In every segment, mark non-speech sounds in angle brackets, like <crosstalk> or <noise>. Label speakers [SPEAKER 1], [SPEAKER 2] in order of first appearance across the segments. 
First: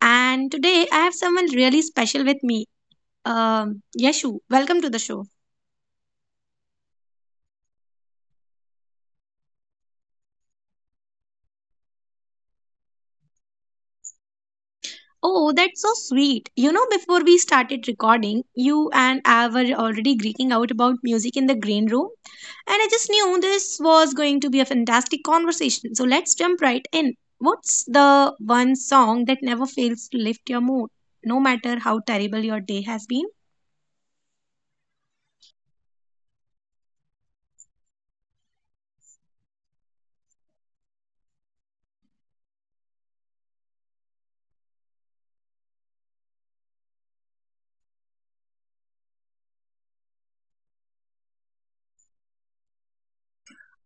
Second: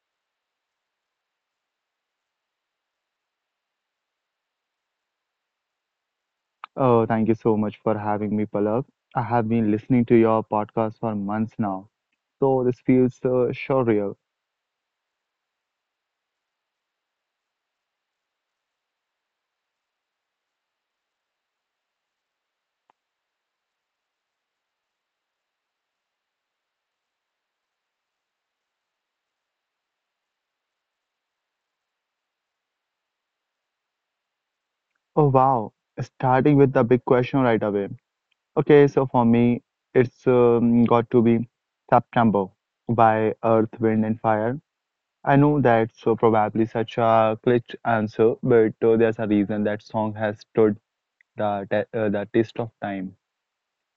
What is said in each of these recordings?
[SPEAKER 1] and today I have someone really special with me. Yashu, welcome to the show.
[SPEAKER 2] Oh, thank you so much for having me, Palak. I have been listening to your podcast for months now, so this feels surreal.
[SPEAKER 1] Oh, that's so sweet. You know, before we started recording, you and I were already greeting out about music in the green room, and I just knew this was going to be a fantastic conversation. So let's jump right in. What's the one song that never fails to lift your mood, no matter how terrible your day has been?
[SPEAKER 2] Oh, wow. Starting with the big question right away. Okay, so for me, it's got to be September by Earth, Wind, and Fire. I know that's probably such a cliché answer, but there's a reason that song has stood the test of time.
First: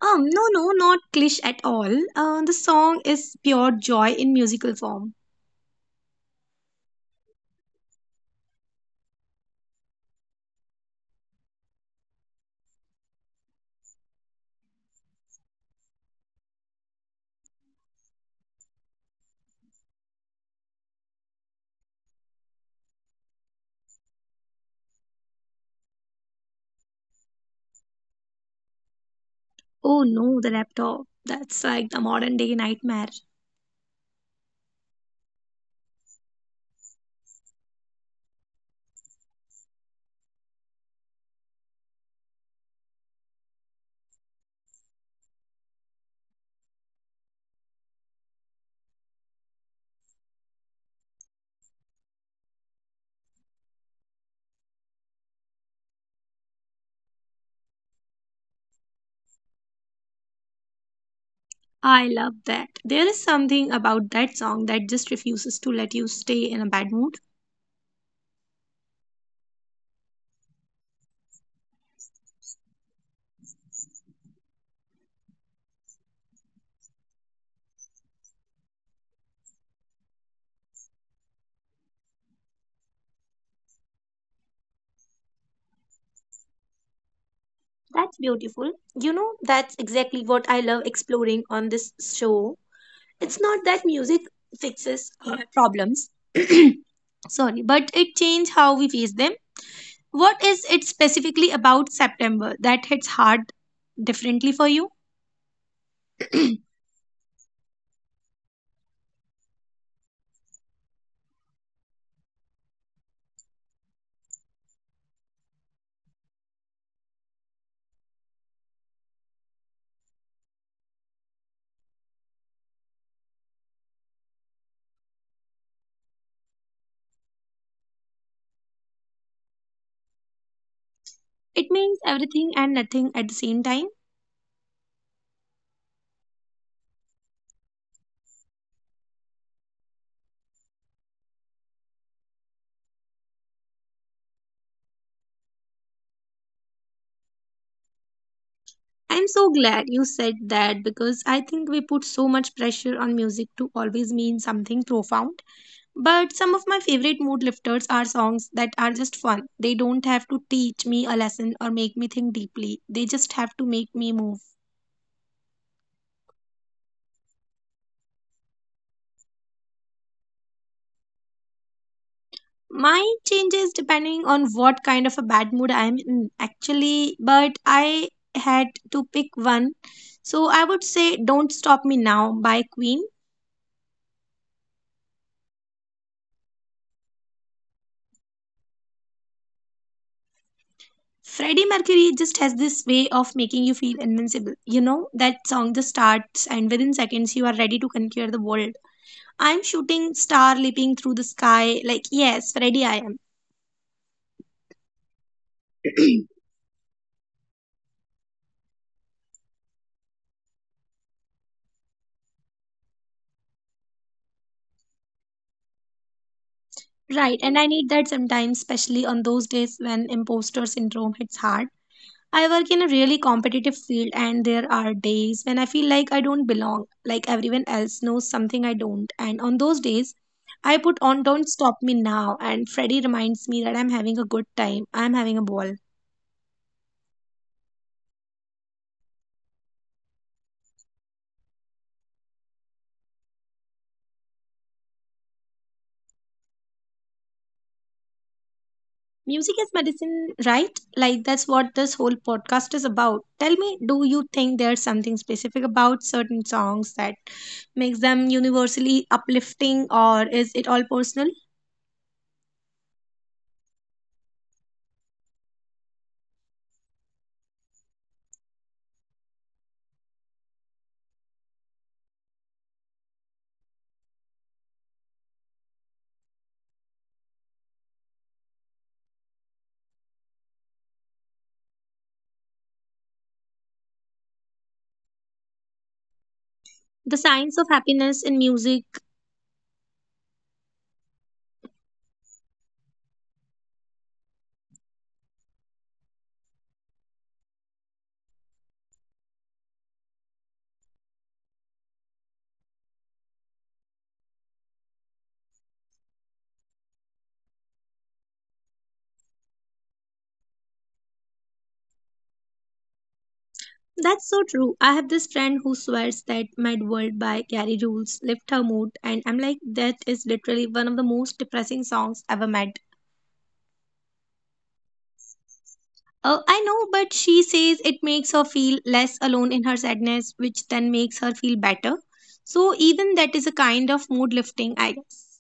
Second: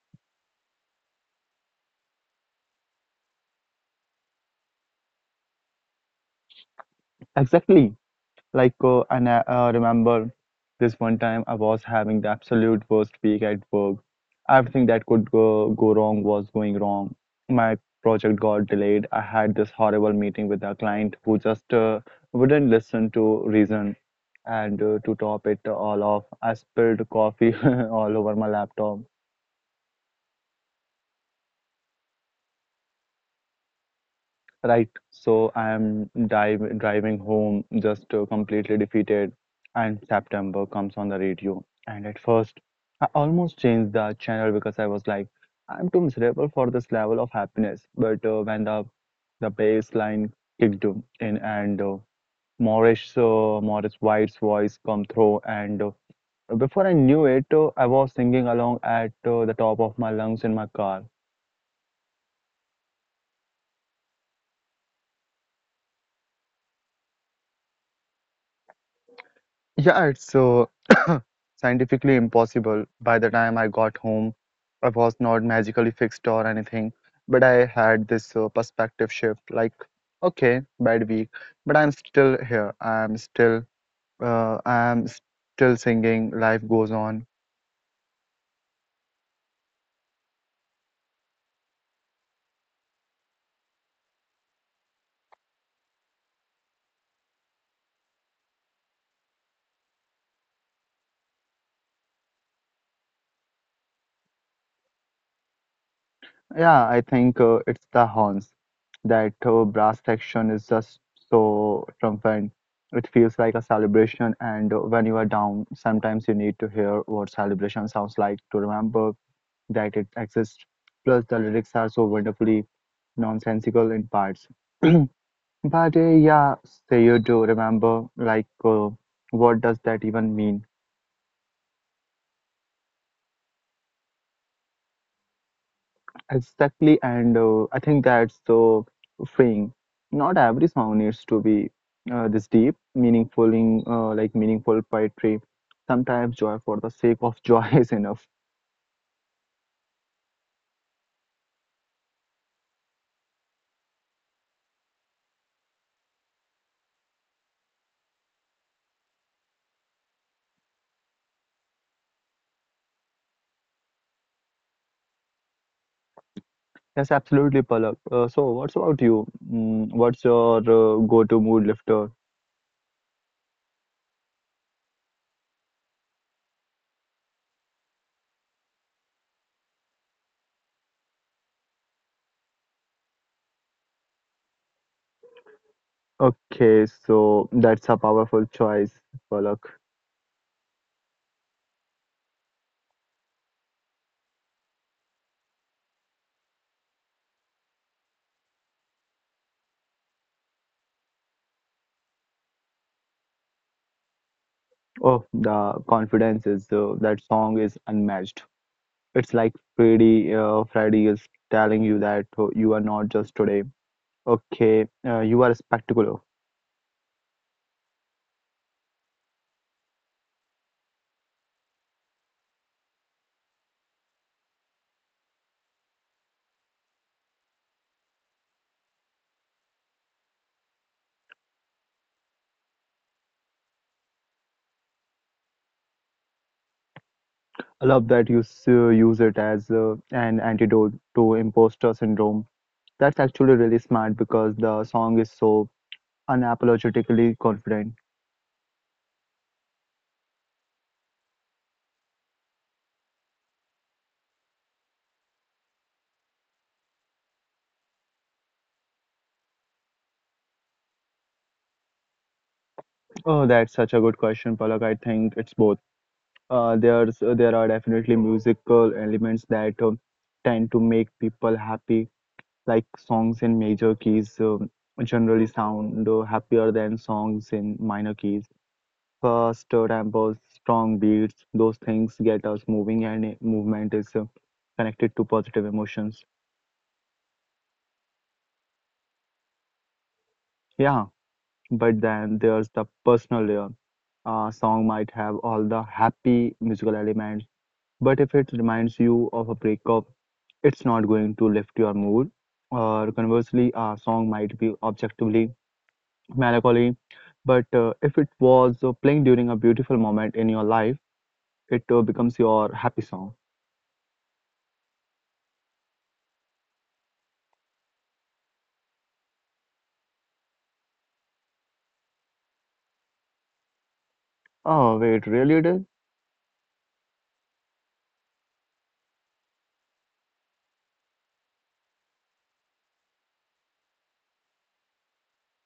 [SPEAKER 1] No, no, not cliché at all. The song is pure joy in musical form.
[SPEAKER 2] Exactly. Like, and I remember this one time I was having the absolute worst week at work. Everything that could go wrong was going wrong. My project got delayed. I had this horrible meeting with a client who just wouldn't listen to reason. And to top it all off, I spilled coffee <laughs> all over my laptop.
[SPEAKER 1] Oh no, the laptop. That's like the modern day nightmare.
[SPEAKER 2] Right, so I am driving home just completely defeated, and September comes on the radio. And at first, I almost changed the channel because I was like, I'm too miserable for this level of happiness. But when the bass line kicked in and Morris White's voice come through, and before I knew it, I was singing along at the top of my lungs in my car.
[SPEAKER 1] I love that. There is something about that song that just refuses to let you stay in a bad mood.
[SPEAKER 2] Yeah, it's <coughs> scientifically impossible. By the time I got home, I was not magically fixed or anything, but I had this perspective shift like, okay, bad week, but I'm still here. I'm still singing. Life goes on.
[SPEAKER 1] That's beautiful. You know, that's exactly what I love exploring on this show. It's not that music fixes our problems. <clears throat> Sorry, but it changes how we face them. What is it specifically about September that hits hard differently for you?
[SPEAKER 2] Yeah,
[SPEAKER 1] <clears throat>
[SPEAKER 2] I think it's the horns. That brass section is just so triumphant. It feels like a celebration, and when you are down, sometimes you need to hear what celebration sounds like to remember that it exists. Plus, the lyrics are so wonderfully nonsensical in parts. <clears throat> But yeah, say you do remember, what does that even mean?
[SPEAKER 1] It means everything and nothing at the same time.
[SPEAKER 2] Exactly, and I think that's the thing. Not every song needs to be this deep, meaningful, in, like meaningful poetry. Sometimes joy for the sake of joy <laughs> is enough.
[SPEAKER 1] I'm so glad you said that because I think we put so much pressure on music to always mean something profound. But some of my favorite mood lifters are songs that are just fun. They don't have to teach me a lesson or make me think deeply, they just have to make me move.
[SPEAKER 2] Yes, absolutely, Palak. So, what's about you? Mm, what's your go-to mood lifter?
[SPEAKER 1] Mine changes depending on what kind of a bad mood I'm in, actually, but I had to pick one. So I would say Don't Stop Me Now by Queen.
[SPEAKER 2] Okay, so that's a powerful choice, Palak.
[SPEAKER 1] Freddie Mercury just has this way of making you feel invincible. You know, that song just starts and within seconds you are ready to conquer the world. I'm shooting star leaping through the sky. Like, yes, Freddie, I am.
[SPEAKER 2] Oh, the confidence is that song is unmatched. It's like Freddie is telling you that you are not just today. Okay, you are spectacular.
[SPEAKER 1] Right, and I need that sometimes, especially on those days when imposter syndrome hits hard. I work in a really competitive field, and there are days when I feel like I don't belong, like everyone else knows something I don't. And on those days, I put on Don't Stop Me Now, and Freddie reminds me that I'm having a good time, I'm having a ball.
[SPEAKER 2] I love that you use it as an antidote to imposter syndrome. That's actually really smart because the song is so unapologetically confident.
[SPEAKER 1] Music is medicine, right? Like, that's what this whole podcast is about. Tell me, do you think there's something specific about certain songs that makes them universally uplifting, or is it all personal?
[SPEAKER 2] Oh, that's such a good question, Palak. I think it's both. There are definitely musical elements that tend to make people happy, like songs in major keys generally sound happier than songs in minor keys. Fast tempos, strong beats, those things get us moving, and movement is connected to positive emotions.
[SPEAKER 1] The science of happiness in music.
[SPEAKER 2] Yeah, but then there's the personal layer. A song might have all the happy musical elements, but if it reminds you of a breakup, it's not going to lift your mood. Or conversely, a song might be objectively melancholy, but if it was playing during a beautiful moment in your life, it becomes your happy song.
[SPEAKER 1] That's so true. I have this friend who swears that Mad World by Gary Jules lift her mood, and I'm like, that is literally one of the most depressing songs ever made.
[SPEAKER 2] Oh, wait, really did?
[SPEAKER 1] I know, but she says it makes her feel less alone in her sadness, which then makes her feel better. So, even that is a kind of mood lifting, I guess.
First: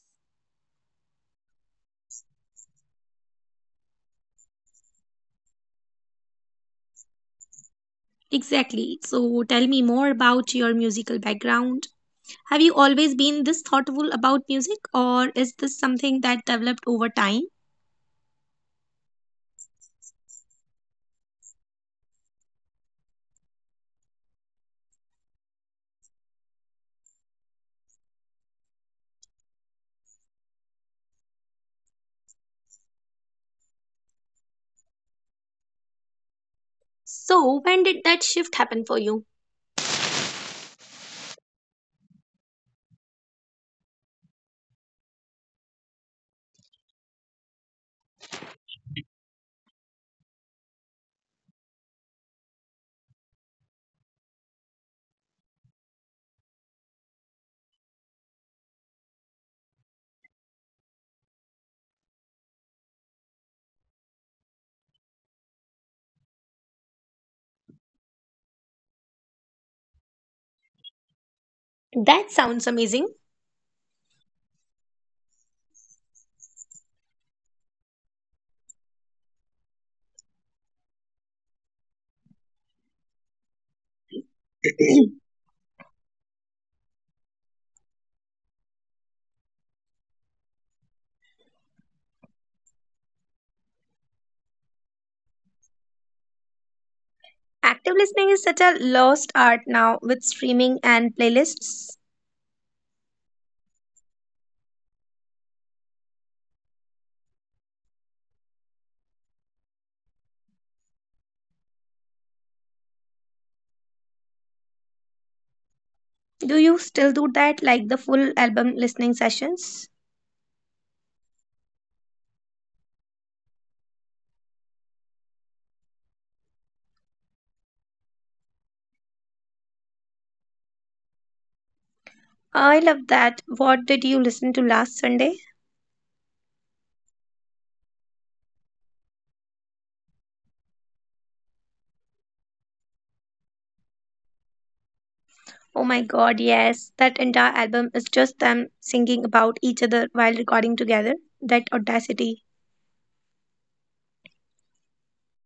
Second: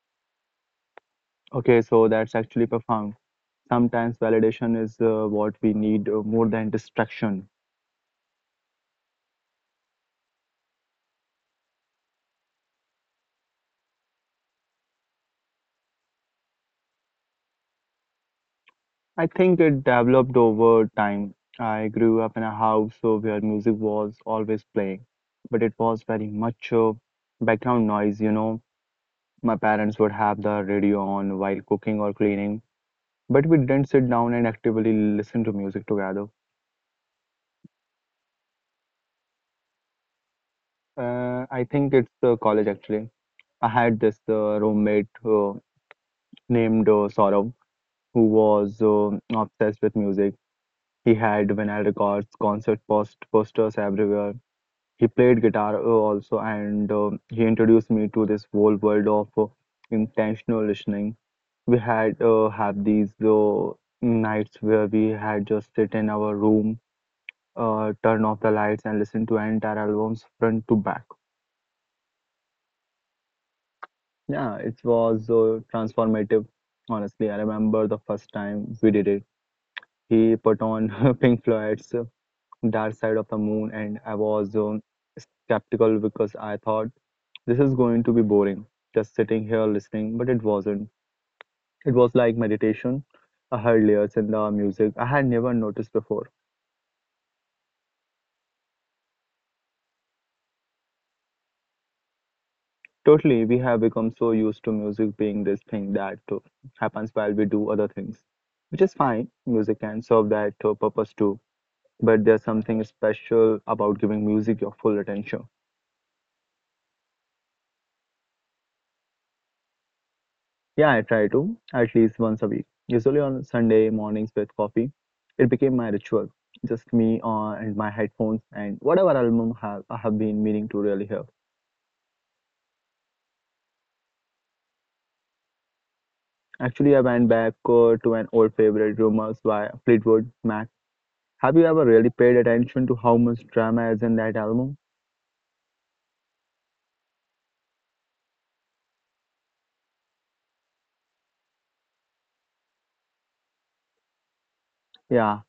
[SPEAKER 2] Okay, so that's actually profound. Sometimes validation is what we need more than distraction.
[SPEAKER 1] Exactly. So, tell me more about your musical background. Have you always been this thoughtful about music, or is this something that developed over time?
[SPEAKER 2] I think it developed over time. I grew up in a house where music was always playing, but it was very much background noise, you know. My parents would have the radio on while cooking or cleaning, but we didn't sit down and actively listen to music together.
[SPEAKER 1] So, when did that shift happen for you?
[SPEAKER 2] I think it's college actually. I had this roommate named Saurabh who was obsessed with music. He had vinyl records, concert posters everywhere. He played guitar also, and he introduced me to this whole world of intentional listening. We had have these nights where we had just sit in our room, turn off the lights, and listen to entire albums front to back.
[SPEAKER 1] That sounds amazing.
[SPEAKER 2] Yeah, it was transformative. Honestly, I remember the first time we did it. He put on <laughs> Pink Floyd's Dark Side of the Moon, and I was skeptical because I thought this is going to be boring, just sitting here listening, but it wasn't. It was like meditation. I heard layers in the music I had never noticed before.
[SPEAKER 1] Active listening is such a lost art now with streaming and playlists.
[SPEAKER 2] Totally, we have become so used to music being this thing that happens while we do other things, which is fine. Music can serve that purpose too, but there's something special about giving music your full attention.
[SPEAKER 1] Do you still do that, like the full album listening sessions?
[SPEAKER 2] Yeah, I try to at least once a week, usually on Sunday mornings with coffee. It became my ritual, just me on and my headphones and whatever album I have been meaning to really hear.
[SPEAKER 1] I love that. What did you listen to last Sunday?
[SPEAKER 2] Actually, I went back to an old favorite, Rumors by Fleetwood Mac. Have you ever really paid attention to how much drama is in that album?
[SPEAKER 1] Oh my god, yes. That entire album is just them singing about each other while recording together. That audacity.
[SPEAKER 2] Yeah,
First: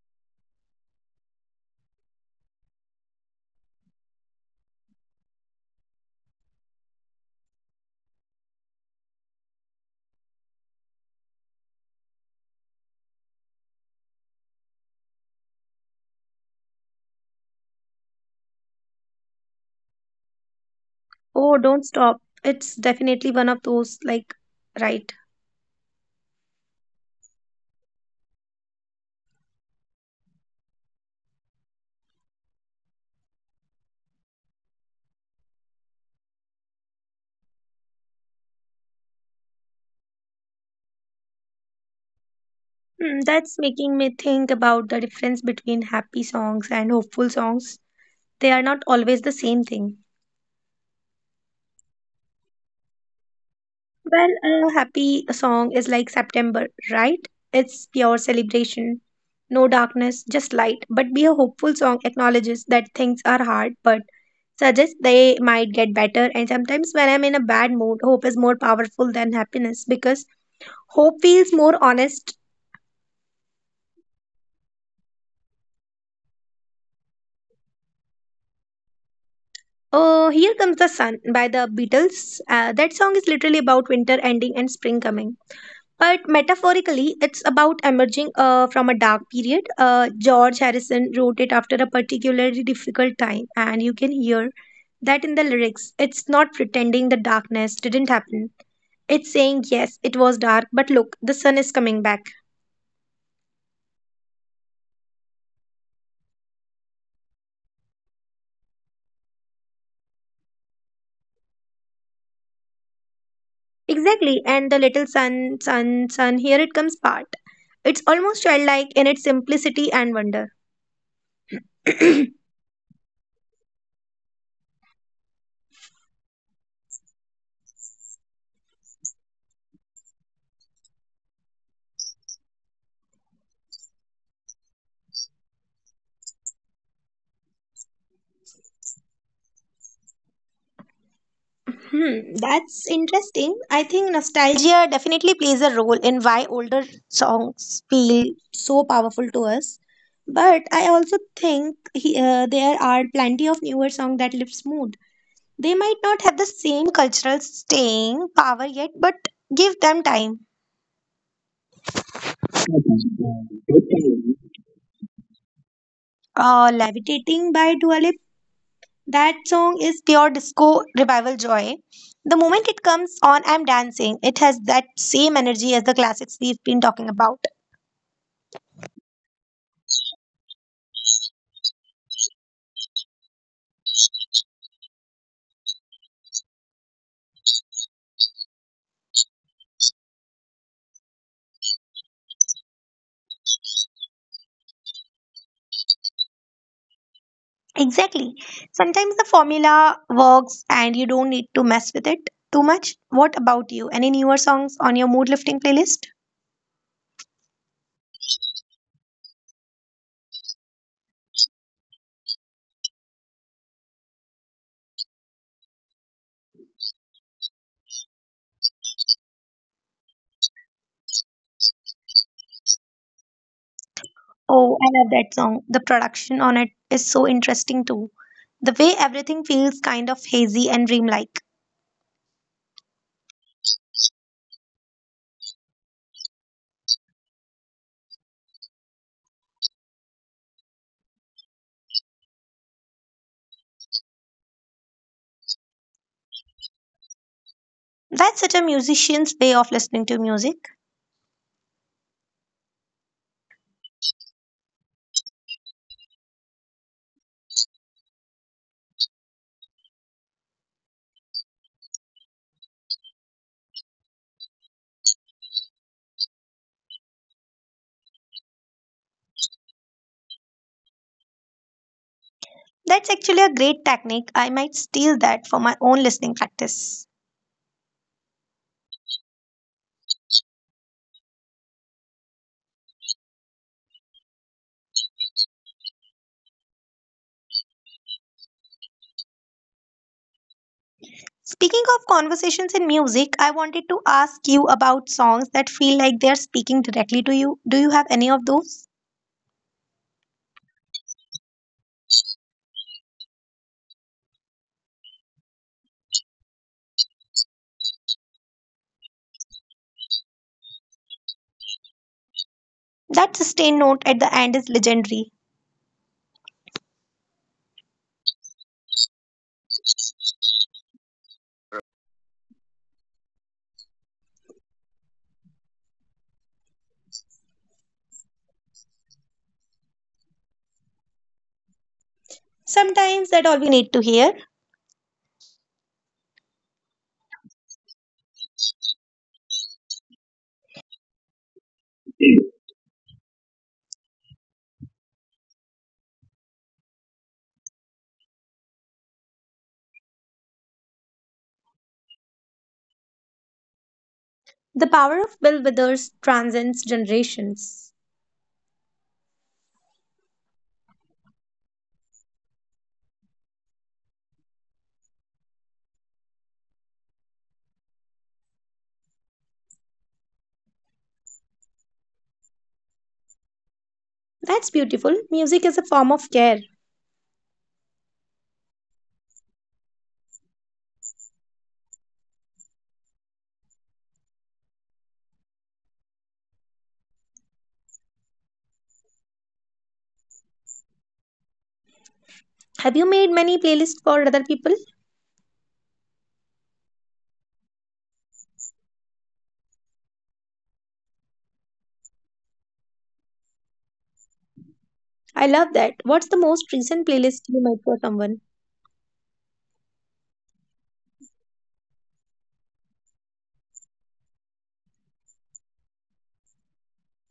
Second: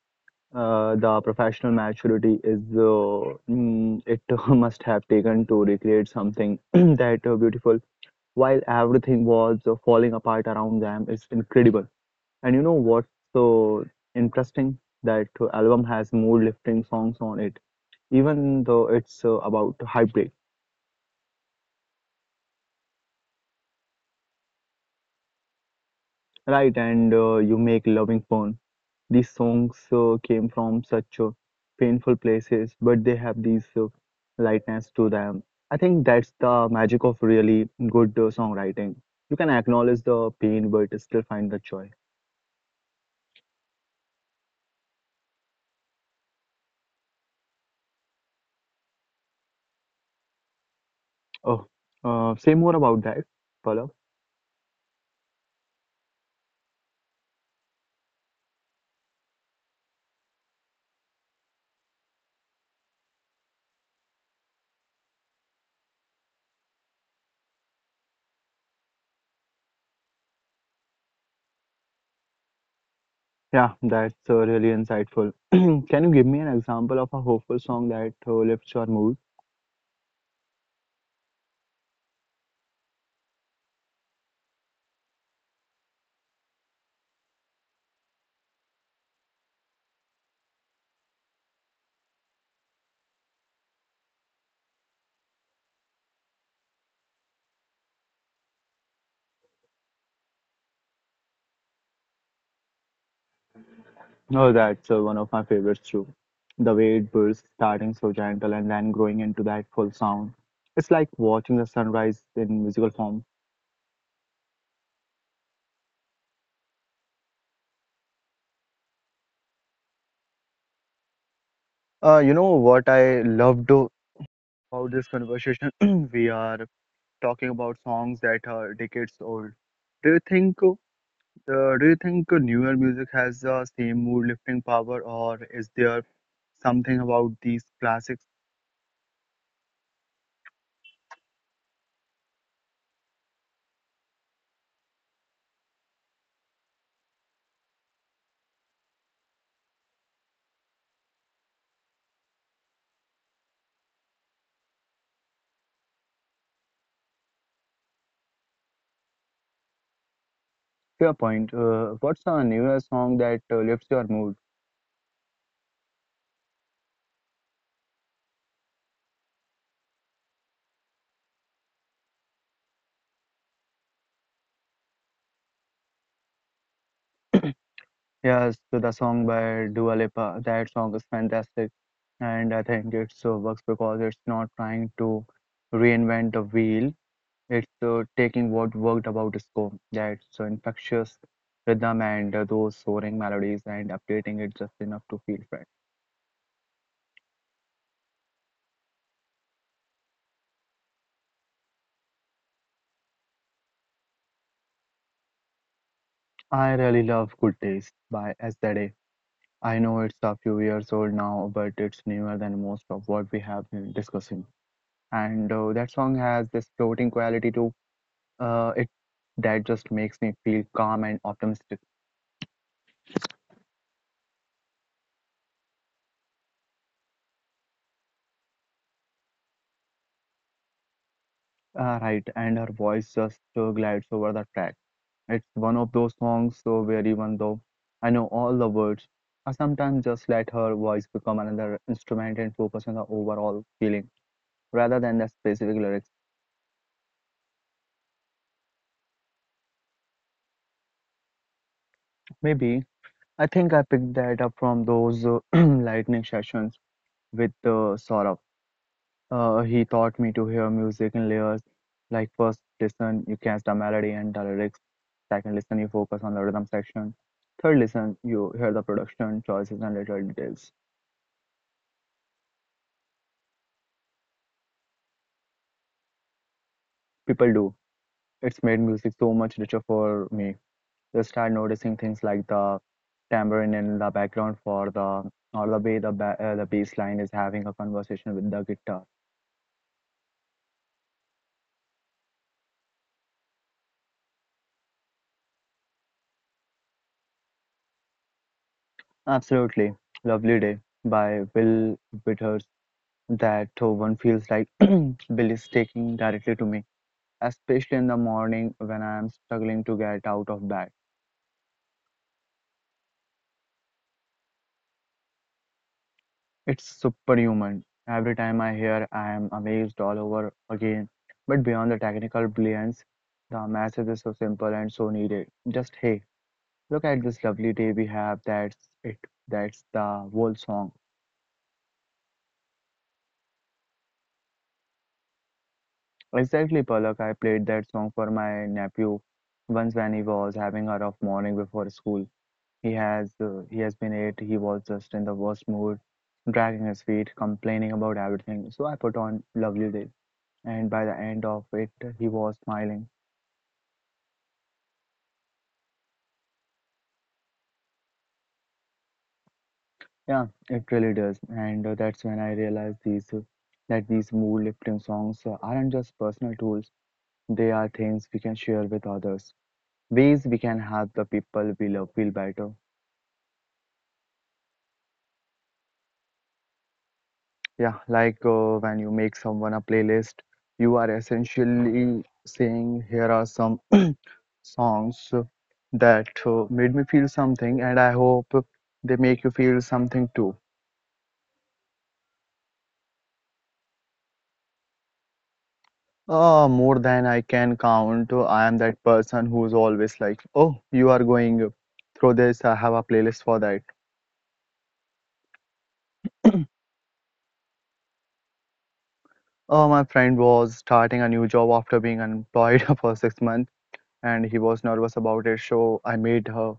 [SPEAKER 2] the professional maturity is it <laughs> must have taken to recreate something <clears throat> that beautiful while everything was falling apart around them is incredible. And you know what's so interesting? That album has more lifting songs on it, even though it's about heartbreak,
[SPEAKER 1] Oh, don't stop. It's definitely one of those, like, right.
[SPEAKER 2] right? And you make loving fun. These songs came from such painful places, but they have these lightness to them. I think that's the magic of really good songwriting. You can acknowledge the pain, but still find the joy.
[SPEAKER 1] Hmm, that's making me think about the difference between happy songs and hopeful songs. They are not always the same thing.
[SPEAKER 2] Oh, say more about that. Pallav.
[SPEAKER 1] Well, a happy song is like September, right? It's pure celebration. No darkness, just light. But be a hopeful song acknowledges that things are hard, but suggests they might get better. And sometimes when I'm in a bad mood, hope is more powerful than happiness because hope feels more honest.
[SPEAKER 2] Yeah, that's really insightful. <clears throat> Can you give me an example of a hopeful song that lifts your mood?
[SPEAKER 1] Oh, Here Comes the Sun by the Beatles. That song is literally about winter ending and spring coming. But metaphorically, it's about emerging from a dark period. George Harrison wrote it after a particularly difficult time, and you can hear that in the lyrics. It's not pretending the darkness didn't happen. It's saying, yes, it was dark, but look, the sun is coming back.
[SPEAKER 2] Oh, that's one of my favorites too. The way it bursts, starting so gentle and then growing into that full sound. It's like watching the sunrise in musical form.
[SPEAKER 1] Exactly, and the little sun, sun, sun, here it comes part. It's almost childlike in its simplicity and wonder.
[SPEAKER 2] You know what I loved about this conversation? <clears throat> We are talking about songs that are decades old. Do you think So, do you think newer music has the same mood-lifting power, or is there something about these classics?
[SPEAKER 1] Hmm, that's interesting. I think nostalgia definitely plays a role in why older songs feel so powerful to us. But I also think there are plenty of newer songs that live smooth. They might not have the same cultural staying power yet, but give them time.
[SPEAKER 2] Fair point. What's a newer song that lifts your mood?
[SPEAKER 1] Levitating by Dua Lipa. That song is pure disco revival joy. The moment it comes on, I'm dancing. It has that same energy as the classics we've been talking about.
[SPEAKER 2] Yes, so the song by Dua Lipa. That song is fantastic, and I think it so works because it's not trying to reinvent the wheel. It's taking what worked about disco, that so infectious rhythm and those soaring melodies, and updating it just enough to feel fresh.
[SPEAKER 1] Exactly. Sometimes the formula works and you don't need to mess with it too much. What about you? Any newer songs on your mood lifting playlist?
[SPEAKER 2] I really love Good Taste by Estelle. I know it's a few years old now, but it's newer than most of what we have been discussing. And that song has this floating quality to it that just makes me feel calm and optimistic.
[SPEAKER 1] Oh, I love that song. The production on it is so interesting too. The way everything feels kind of hazy and dreamlike.
[SPEAKER 2] Right, and her voice just glides over the track. It's one of those songs so where even though I know all the words, I sometimes just let her voice become another instrument and focus on the overall feeling rather than the specific lyrics.
[SPEAKER 1] That's such a musician's way of listening to music.
[SPEAKER 2] Maybe I think I picked that up from those <clears throat> lightning sessions with Saurabh. He taught me to hear music in layers. Like first listen, you catch the melody and the lyrics. Second listen, you focus on the rhythm section. Third listen, you hear the production choices and little details.
[SPEAKER 1] That's actually a great technique. I might steal that for my own listening practice.
[SPEAKER 2] People do. It's made music so much richer for me. You start noticing things like the tambourine in the background for the or the way the bass line is having a conversation with the guitar.
[SPEAKER 1] Speaking of conversations in music, I wanted to ask you about songs that feel like they're speaking directly to you. Do you have any of those?
[SPEAKER 2] Absolutely. Lovely Day by Will Withers, that one feels like <clears throat> Bill is taking directly to me, especially in the morning when I am struggling to get out of bed.
[SPEAKER 1] That sustained note at the end is legendary.
[SPEAKER 2] It's superhuman. Every time I hear, I am amazed all over again. But beyond the technical brilliance, the message is so simple and so needed. Just hey, look at this lovely day we have. That's it. That's the whole song.
[SPEAKER 1] Sometimes that's all we need to hear.
[SPEAKER 2] Exactly, Palak. I played that song for my nephew once when he was having a rough morning before school. He has been eight. He was just in the worst mood, dragging his feet, complaining about everything. So I put on Lovely Day, and by the end of it, he was smiling.
[SPEAKER 1] The power of Bill Withers transcends generations.
[SPEAKER 2] Yeah, it really does. And that's when I realized these that these mood lifting songs aren't just personal tools. They are things we can share with others, ways we can help the people we love feel better.
[SPEAKER 1] That's beautiful. Music is a form of care.
[SPEAKER 2] Yeah, like when you make someone a playlist, you are essentially saying, here are some songs that made me feel something, and I hope they make you feel something too.
[SPEAKER 1] Have you made many playlists for other people?
[SPEAKER 2] More than I can count. I am that person who's always like, oh, you are going through this, I have a playlist for that.
[SPEAKER 1] I love that. What's the most recent playlist you made for someone?
[SPEAKER 2] Oh, my friend was starting a new job after being unemployed <laughs> for 6 months. And he was nervous about it, so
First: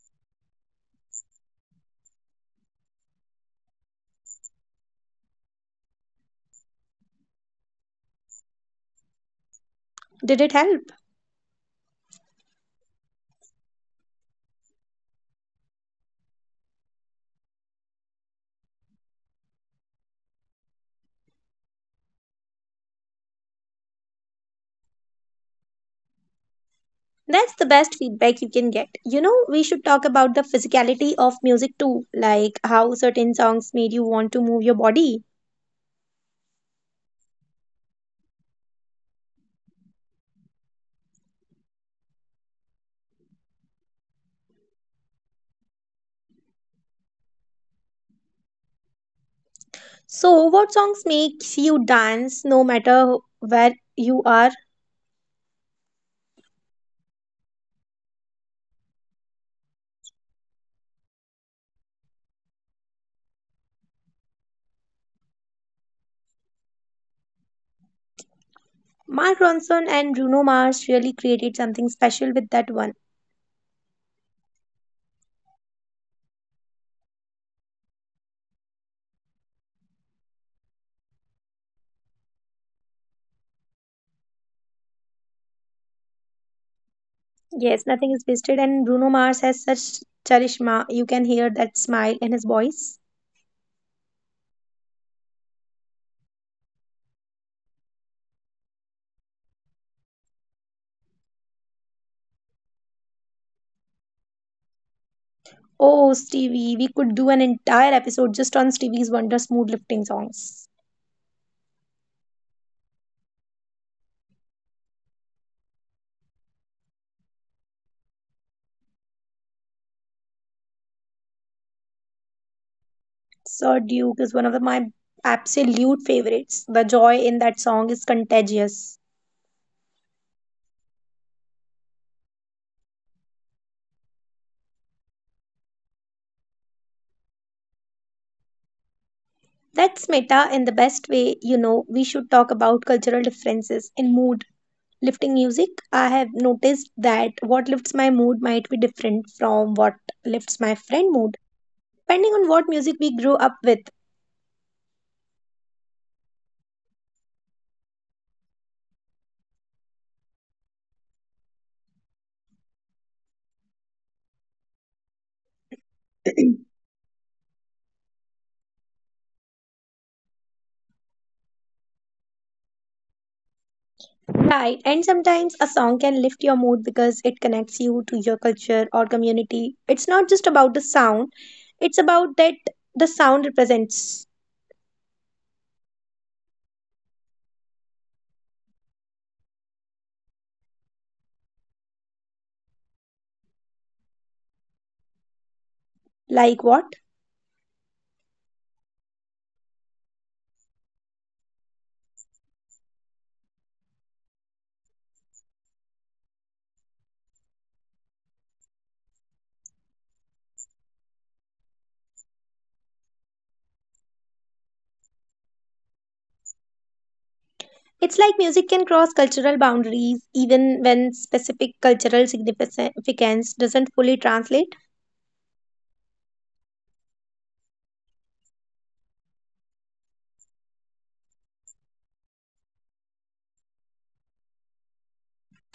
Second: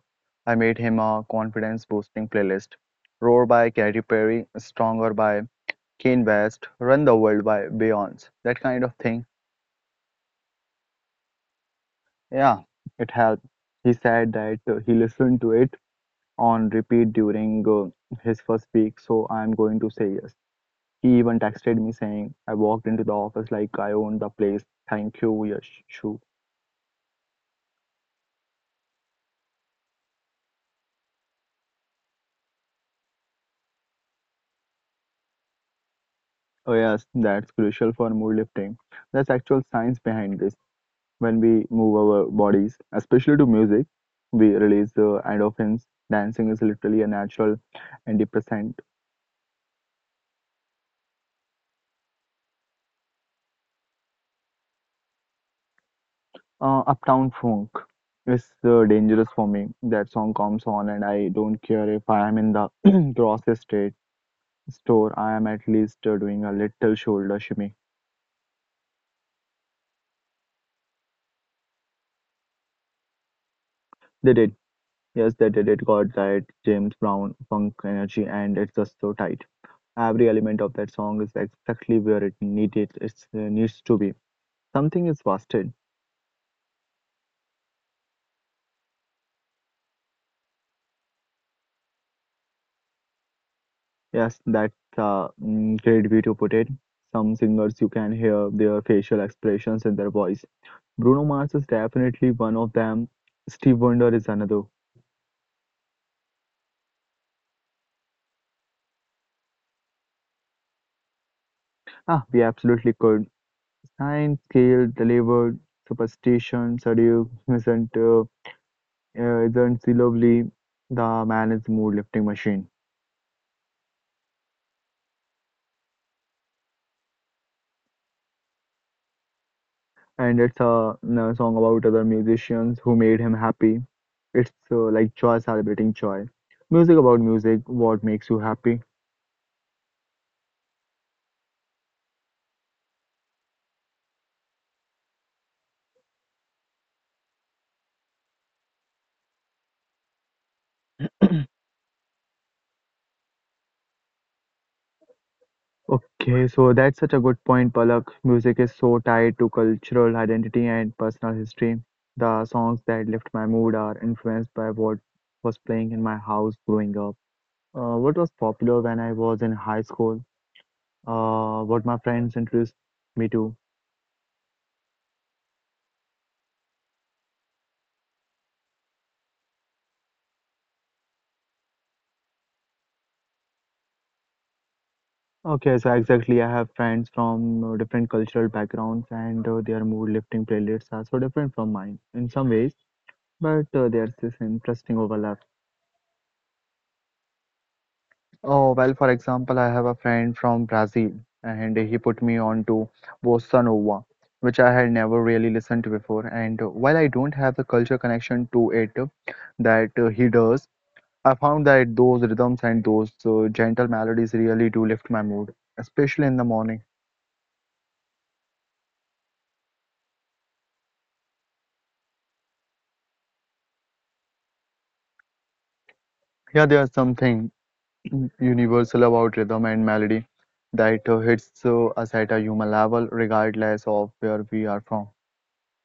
[SPEAKER 2] I made him a confidence boosting playlist. Roar by Katy Perry, Stronger by Kanye West, Run the World by Beyonce, that kind of thing.
[SPEAKER 1] Did it help?
[SPEAKER 2] Yeah, it helped. He said that he listened to it on repeat during his first week, so I'm going to say yes. He even texted me saying, I walked into the office like I own the place. Thank you, Yashu.
[SPEAKER 1] That's the best feedback you can get. You know, we should talk about the physicality of music too, like how certain songs made you want to move your body.
[SPEAKER 2] Oh, yes, that's crucial for mood lifting. There's actual science behind this. When we move our bodies, especially to music, we release endorphins. Dancing is literally a natural antidepressant.
[SPEAKER 1] So, what songs makes you dance no matter where you are?
[SPEAKER 2] Uptown Funk is dangerous for me. That song comes on, and I don't care if I am in the <clears throat> grocery state store. I am at least doing a little shoulder shimmy.
[SPEAKER 1] Mark Ronson and Bruno Mars really created something special with that one.
[SPEAKER 2] They did. Yes, they did it. God right. James Brown, funk energy, and it's just so tight. Every element of that song is exactly where it needed. It needs to be. Something is busted.
[SPEAKER 1] Yes, nothing is wasted, and Bruno Mars has such charisma. You can hear that smile in his voice.
[SPEAKER 2] Yes, that's a great way to put it. Some singers you can hear their facial expressions in their voice. Bruno Mars is definitely one of them. Steve Wonder is another.
[SPEAKER 1] Oh, Stevie, we could do an entire episode just on Stevie's wonder, smooth, lifting songs.
[SPEAKER 2] Ah, we absolutely could. Sign, scale, delivered, superstition, seduce, isn't uh, isn't she lovely? The man is mood lifting machine.
[SPEAKER 1] Sir Duke is one of my absolute favorites. The joy in that song is contagious.
[SPEAKER 2] And it's a song about other musicians who made him happy. It's like joy celebrating joy. Music about music, what makes you happy?
[SPEAKER 1] That's meta in the best way, you know. We should talk about cultural differences in mood lifting music. I have noticed that what lifts my mood might be different from what lifts my friend mood, depending on what music we grew up with.
[SPEAKER 2] Okay, so that's such a good point, Palak. Music is so tied to cultural identity and personal history. The songs that lift my mood are influenced by what was playing in my house growing up, what was popular when I was in high school, what my friends introduced me to.
[SPEAKER 1] Right, and sometimes a song can lift your mood because it connects you to your culture or community. It's not just about the sound, it's about that the sound represents.
[SPEAKER 2] Okay, so exactly, I have friends from different cultural backgrounds, and their mood lifting playlists are so different from mine in some ways, but there's this interesting overlap.
[SPEAKER 1] Like what?
[SPEAKER 2] Oh, well, for example, I have a friend from Brazil and he put me on to bossa nova, which I had never really listened to before. And while I don't have the culture connection to it that he does, I found that those rhythms and those gentle melodies really do lift my mood, especially in the morning.
[SPEAKER 1] It's like music can cross cultural boundaries even when specific cultural significance doesn't fully translate.
[SPEAKER 2] Yeah, there's something <clears throat> universal about rhythm and melody that hits us at a human level, regardless of where we are from.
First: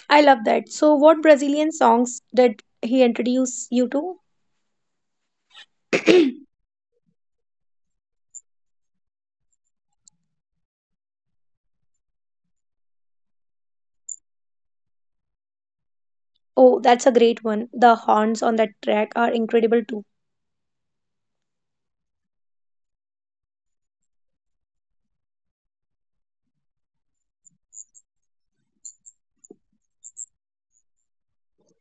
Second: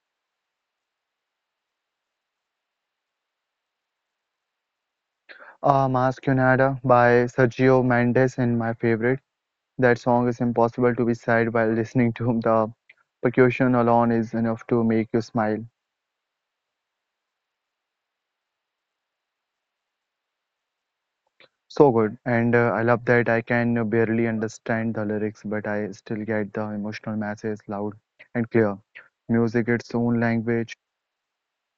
[SPEAKER 1] I love that. So, what Brazilian songs did he introduce you to?
[SPEAKER 2] Mas Cunada by Sergio Mendes and my favorite. That song is impossible to be sad while listening to <laughs> the percussion alone is enough to make you smile.
[SPEAKER 1] Oh, that's a great one. The horns on that track are incredible too.
[SPEAKER 2] So good, and I love that I can barely understand the lyrics, but I still get the emotional message loud and clear. Music its own language.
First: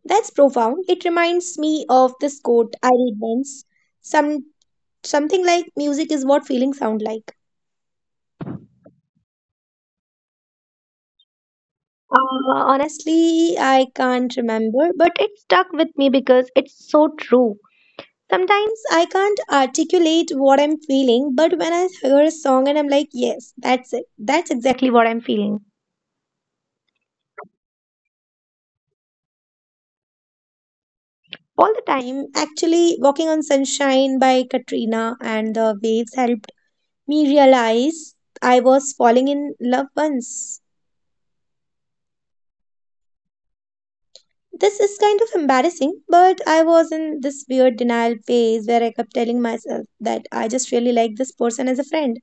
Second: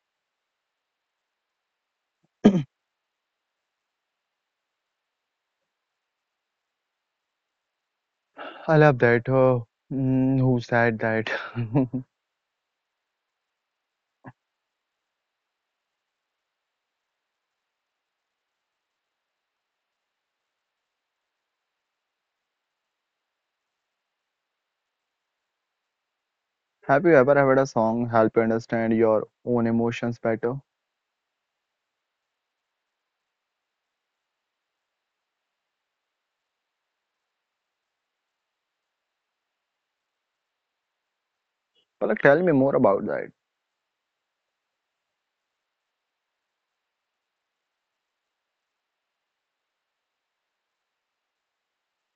[SPEAKER 1] That's profound. It reminds me of this quote I read once. Some something like music is what feelings sound like.
[SPEAKER 2] I love that. Who said that? <laughs>
[SPEAKER 1] Honestly, I can't remember, but it stuck with me because it's so true. Sometimes I can't articulate what I'm feeling, but when I hear a song and I'm like, yes, that's it. That's exactly what I'm feeling.
[SPEAKER 2] Have you ever heard a song help you understand your own emotions better?
[SPEAKER 1] All the time, actually, Walking on Sunshine by Katrina and the waves helped me realize I was falling in love once.
[SPEAKER 2] Well, tell me more about that.
[SPEAKER 1] This is kind of embarrassing, but I was in this weird denial phase where I kept telling myself that I just really like this person as a friend.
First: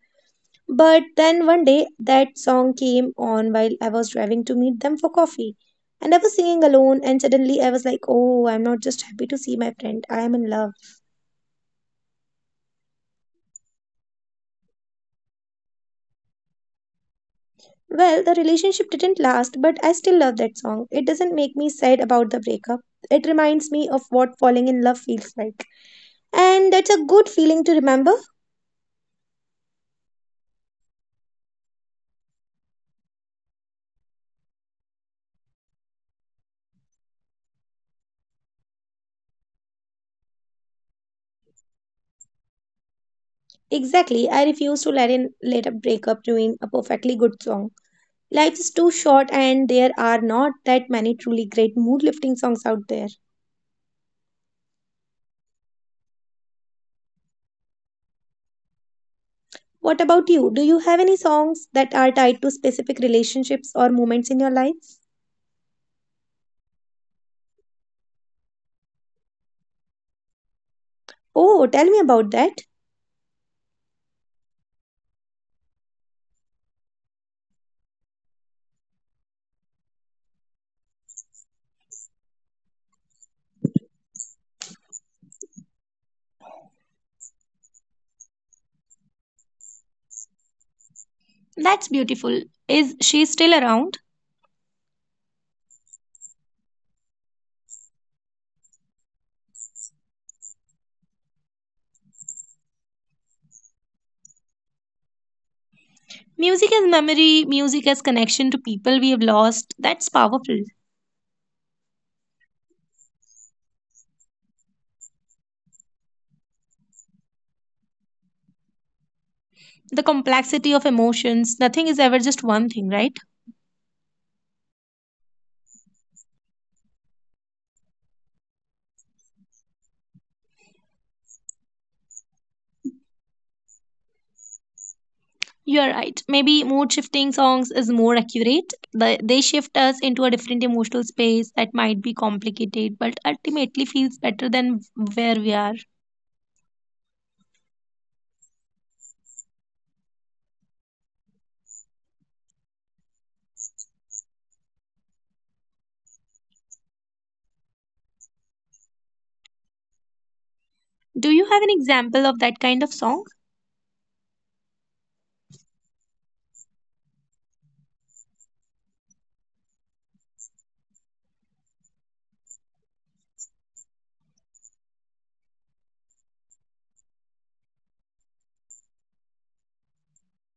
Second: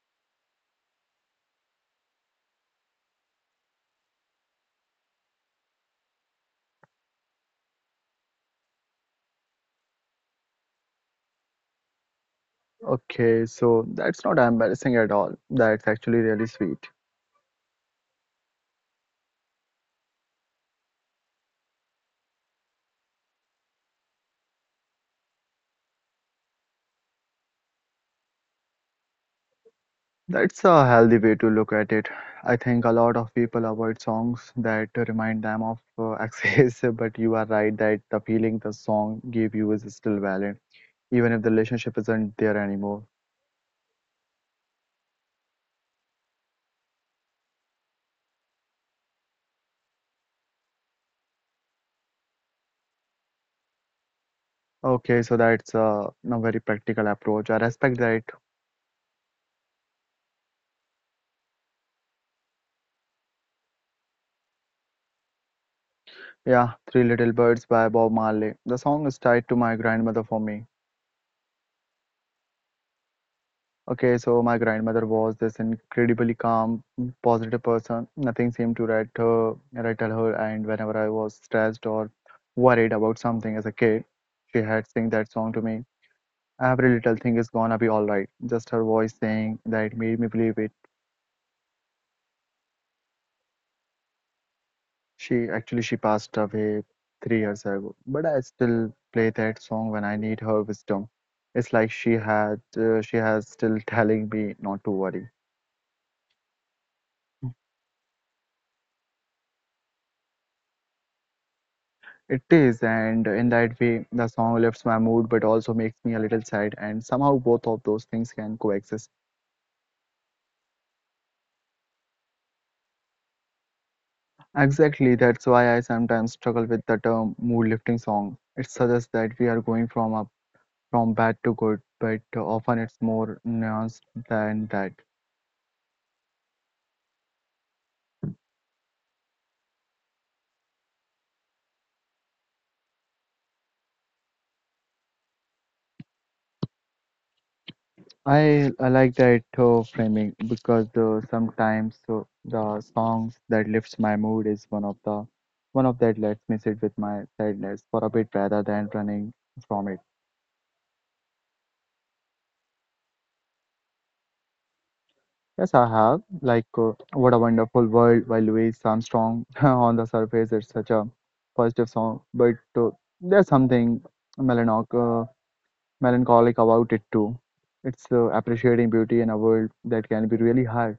[SPEAKER 1] But then one day that song came on while I was driving to meet them for coffee. And I was singing alone, and suddenly I was like, oh, I'm not just happy to see my friend, I am in love.
[SPEAKER 2] Okay, so that's not embarrassing at all. That's actually really sweet.
[SPEAKER 1] Well, the relationship didn't last, but I still love that song. It doesn't make me sad about the breakup, it reminds me of what falling in love feels like. And that's a good feeling to remember.
[SPEAKER 2] That's a healthy way to look at it. I think a lot of people avoid songs that remind them of <laughs> exes, but you are right that the feeling the song gave you is still valid, even if the relationship isn't there anymore.
[SPEAKER 1] Exactly, I refuse to let a breakup ruin a perfectly good song. Life is too short, and there are not that many truly great mood lifting songs out there.
[SPEAKER 2] Okay, so that's a very practical approach. I respect that.
[SPEAKER 1] What about you? Do you have any songs that are tied to specific relationships or moments in your life?
[SPEAKER 2] Yeah, Three Little Birds by Bob Marley. The song is tied to my grandmother for me.
[SPEAKER 1] Oh, tell me about that.
[SPEAKER 2] Okay, so my grandmother was this incredibly calm, positive person. Nothing seemed to rattle her, right at her. And whenever I was stressed or worried about something as a kid, she had sing that song to me. Every little thing is gonna be all right. Just her voice saying that made me believe it.
[SPEAKER 1] That's beautiful. Is she still around?
[SPEAKER 2] She actually she passed away 3 years ago, but I still play that song when I need her wisdom. It's like she has still telling me not to worry.
[SPEAKER 1] Music as memory, music as connection to people we have lost. That's powerful.
[SPEAKER 2] It is, and in that way, the song lifts my mood but also makes me a little sad, and somehow both of those things can coexist.
[SPEAKER 1] The complexity of emotions, nothing is ever just one thing, right?
[SPEAKER 2] Exactly, that's why I sometimes struggle with the term mood lifting song. It suggests that we are going from bad to good, but often it's more nuanced than that.
[SPEAKER 1] You are right. Maybe mood shifting songs is more accurate. They shift us into a different emotional space that might be complicated, but ultimately feels better than where we are.
[SPEAKER 2] I like that framing because sometimes the songs that lifts my mood is one of that lets me sit with my sadness for a bit rather than running from it.
[SPEAKER 1] Do you have an example of that kind of song?
[SPEAKER 2] Yes, I have. Like, what a wonderful world by Louis Armstrong. <laughs> On the surface, it's such a positive song, but there's something melancholic, uh, melancholic about it too. It's appreciating beauty in a world that can be really hard.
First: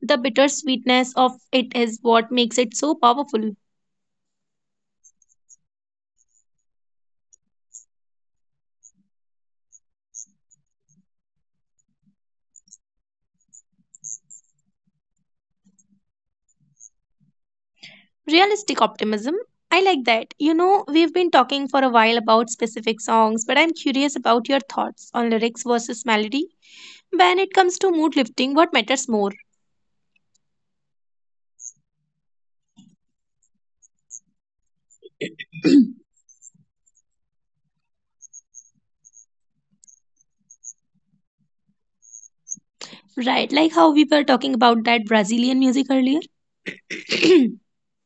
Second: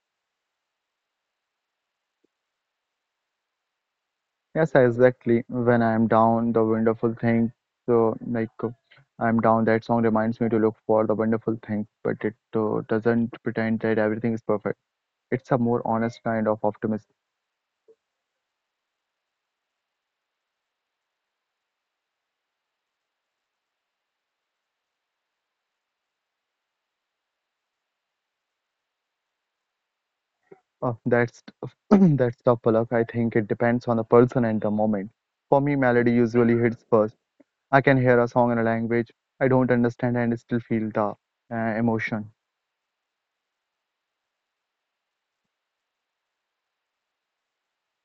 [SPEAKER 1] The bittersweetness of it is what makes it so powerful.
[SPEAKER 2] Yes, exactly. When I'm down, the wonderful thing. So, I'm down. That song reminds me to look for the wonderful thing, but it doesn't pretend that everything is perfect. It's a more honest kind of optimism.
[SPEAKER 1] Realistic optimism. I like that. You know, we've been talking for a while about specific songs, but I'm curious about your thoughts on lyrics versus melody. When it comes to mood lifting, what matters more?
[SPEAKER 2] That's <clears throat> that's tough, Palak. I think it depends on the person and the moment. For me, melody usually hits first. I can hear a song in a language I don't understand and still feel the emotion.
[SPEAKER 1] Right, like how we were talking about that Brazilian music earlier. <clears throat>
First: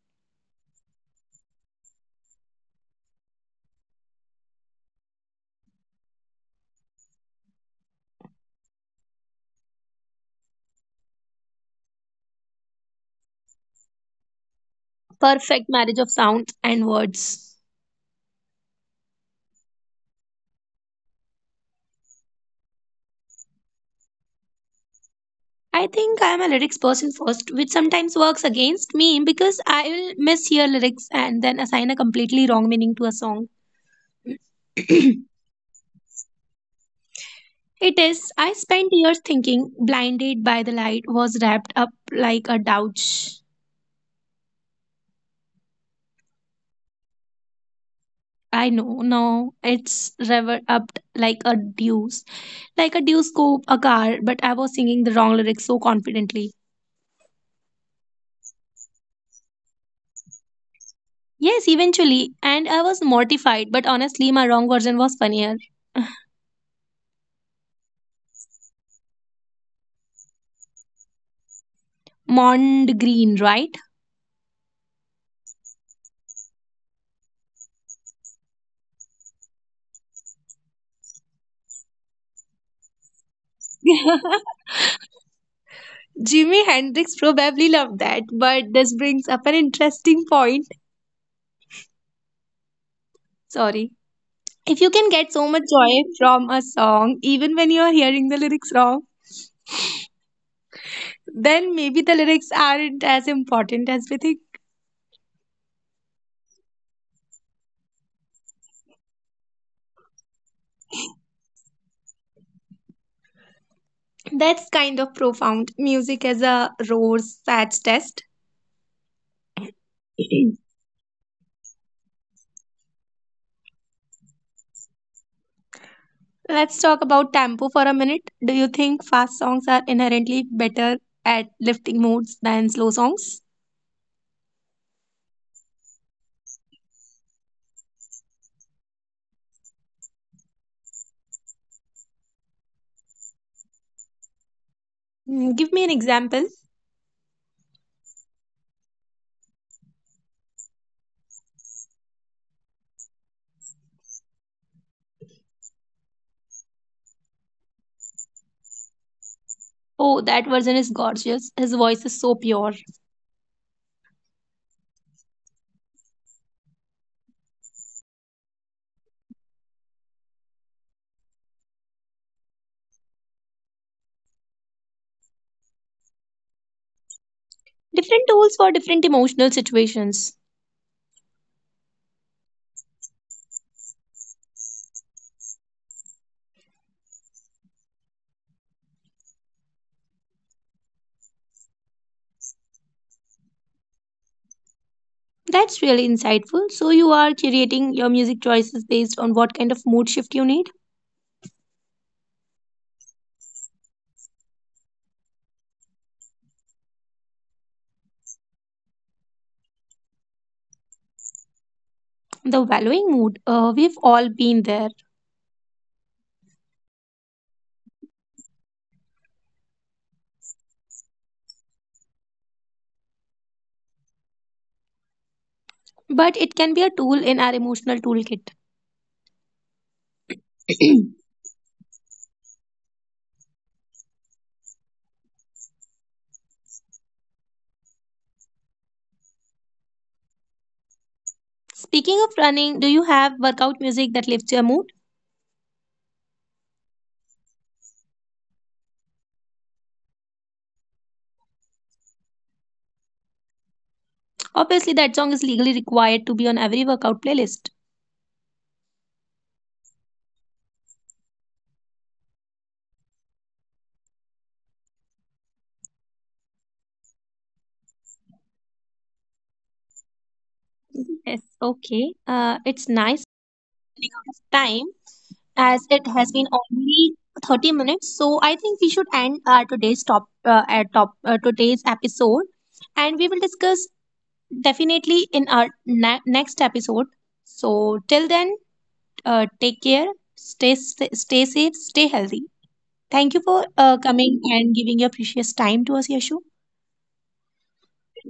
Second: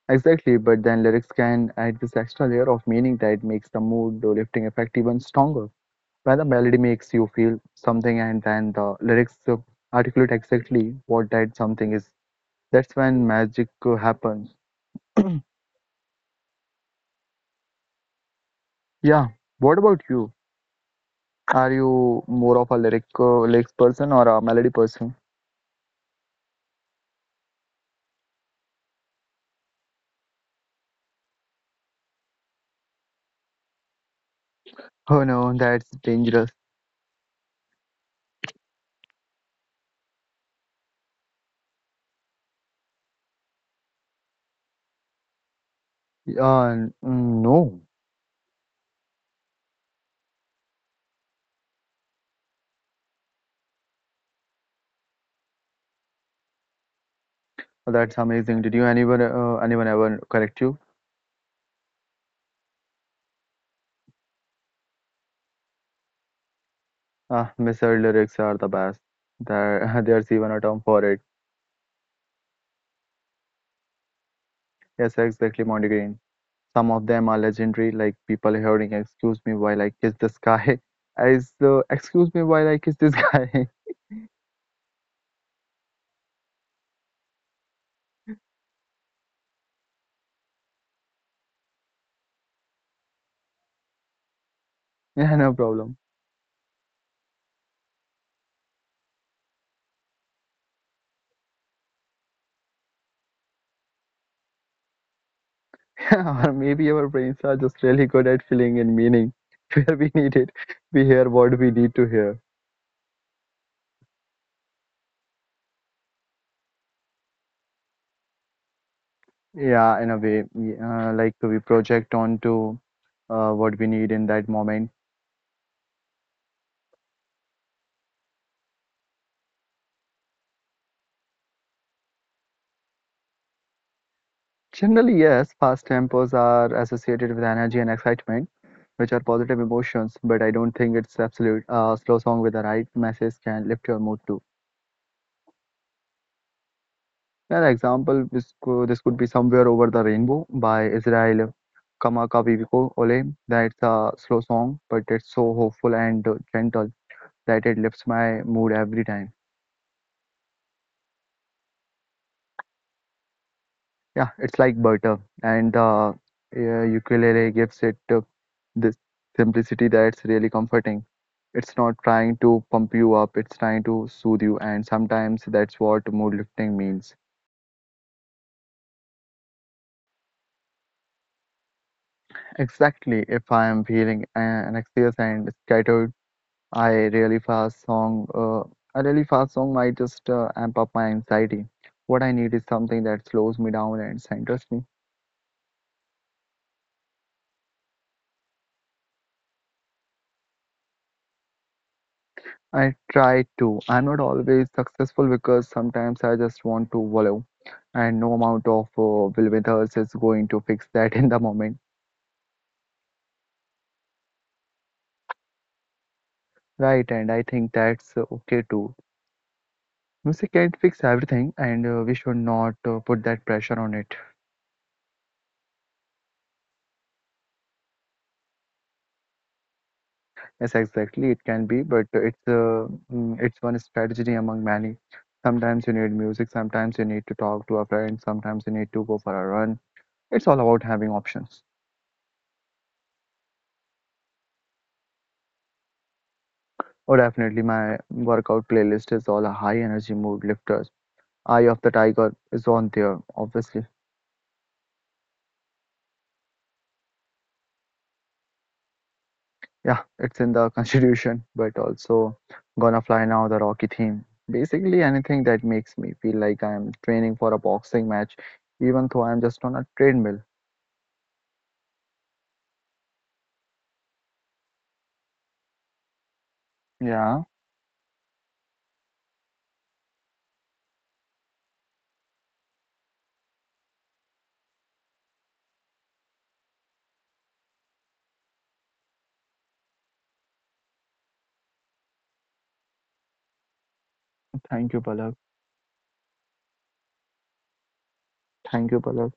[SPEAKER 2] Exactly, but then lyrics can add this extra layer of meaning that makes the mood or lifting effect even stronger. When the melody makes you feel something and then the lyrics articulate exactly what that something is, that's when magic happens. <clears throat>
[SPEAKER 1] Perfect marriage of sounds and words.
[SPEAKER 2] Yeah, what about you? Are you more of a lyrics person or a melody person?
[SPEAKER 1] I think I'm a lyrics person first, which sometimes works against me because I will mishear lyrics and then assign a completely wrong meaning to a song.
[SPEAKER 2] Oh no, that's dangerous.
[SPEAKER 1] It is, I spent years thinking blinded by the light was wrapped up like a douche.
[SPEAKER 2] No,
[SPEAKER 1] I know, no, it's wrapped up like a deuce scope, a car, but I was singing the wrong lyrics so confidently.
[SPEAKER 2] that's amazing. Did you anyone ever correct you?
[SPEAKER 1] Yes, eventually, and I was mortified, but honestly, my wrong version was funnier. <laughs>
[SPEAKER 2] Ah, Mr. Lyrics are the best. <laughs> There's even a term for it.
[SPEAKER 1] Mond green, right?
[SPEAKER 2] Yes, exactly, Monty Green. Some of them are legendary, like people hearing "Excuse me while <laughs> I kiss the sky." <laughs> as "Excuse me while I kiss this guy." <laughs>
[SPEAKER 1] <laughs> Jimi Hendrix probably loved that, but this brings up an interesting point. Sorry. If you can get
[SPEAKER 2] Yeah,
[SPEAKER 1] so
[SPEAKER 2] no
[SPEAKER 1] much
[SPEAKER 2] problem.
[SPEAKER 1] joy from a song, even when you're hearing the lyrics wrong, then maybe the lyrics aren't as important as we think.
[SPEAKER 2] Yeah, <laughs> or maybe our brains are just really good at filling in meaning <laughs> where we need it. We hear what we need to hear.
[SPEAKER 1] That's kind of profound. Music as a roar's sad test.
[SPEAKER 2] Yeah, in a way,
[SPEAKER 1] <clears throat>
[SPEAKER 2] like we project onto what we need in that moment.
[SPEAKER 1] Let's talk about tempo for a minute. Do you think fast songs are inherently better at lifting moods than slow songs?
[SPEAKER 2] Generally, yes, fast tempos are associated with energy and excitement, which are positive emotions, but I don't think it's absolute. A slow song with the right message can lift your mood too.
[SPEAKER 1] Mm, give me an example.
[SPEAKER 2] Another example, this could be Somewhere Over the Rainbow by Israel Kamakawiwiko Ole. That's a slow song, but it's so hopeful and gentle that it lifts my mood every time.
[SPEAKER 1] Oh, that version is gorgeous. His voice is so pure.
[SPEAKER 2] Yeah, it's like butter, and yeah, ukulele gives it this simplicity that's really comforting. It's not trying to pump you up, it's trying to soothe you, and sometimes that's what mood lifting means.
[SPEAKER 1] Different tools for different emotional situations.
[SPEAKER 2] Exactly, if I am feeling anxious and scattered I really fast song. A really fast song might just amp up my anxiety. What I need is something that slows me down and centers me.
[SPEAKER 1] That's really insightful. So, you are curating your music choices based on what kind of mood shift you need.
[SPEAKER 2] I try to. I'm not always successful because sometimes I just want to wallow, and no amount of will with us is going to fix that <laughs> in the moment,
[SPEAKER 1] The valuing mood, we've all been there,
[SPEAKER 2] right? And I think that's okay too. Music can't fix everything, and we should not put that pressure on it.
[SPEAKER 1] but it can be a tool in our emotional toolkit.
[SPEAKER 2] Yes, exactly. It can be,
[SPEAKER 1] <clears throat>
[SPEAKER 2] but it's it's one strategy among many. Sometimes you need music, sometimes you need to talk to a friend, sometimes you need to go for a run. It's all about having options.
[SPEAKER 1] Speaking of running, do you have workout music that lifts your mood?
[SPEAKER 2] Oh, definitely, my workout playlist is all a high energy mood lifters. Eye of the Tiger is on there, obviously.
[SPEAKER 1] Obviously, that song is legally required to be on every workout playlist.
[SPEAKER 2] Yeah, it's in the <laughs> constitution, but also Gonna Fly Now, the Rocky theme. Basically, anything that makes me feel like I'm training for a boxing match, even though I'm just on a treadmill.
[SPEAKER 1] Yes, okay. It's nice running out of time. As it has been
[SPEAKER 2] Yeah.
[SPEAKER 1] only 30 minutes, so I think we should end today's top top today's episode, and we will discuss definitely in our next episode. So till then, take care, stay stay safe, stay healthy. Thank you for
[SPEAKER 2] Thank you, Palak.
[SPEAKER 1] coming and giving your precious time to us, Yashu.
[SPEAKER 2] Thank you, Palak.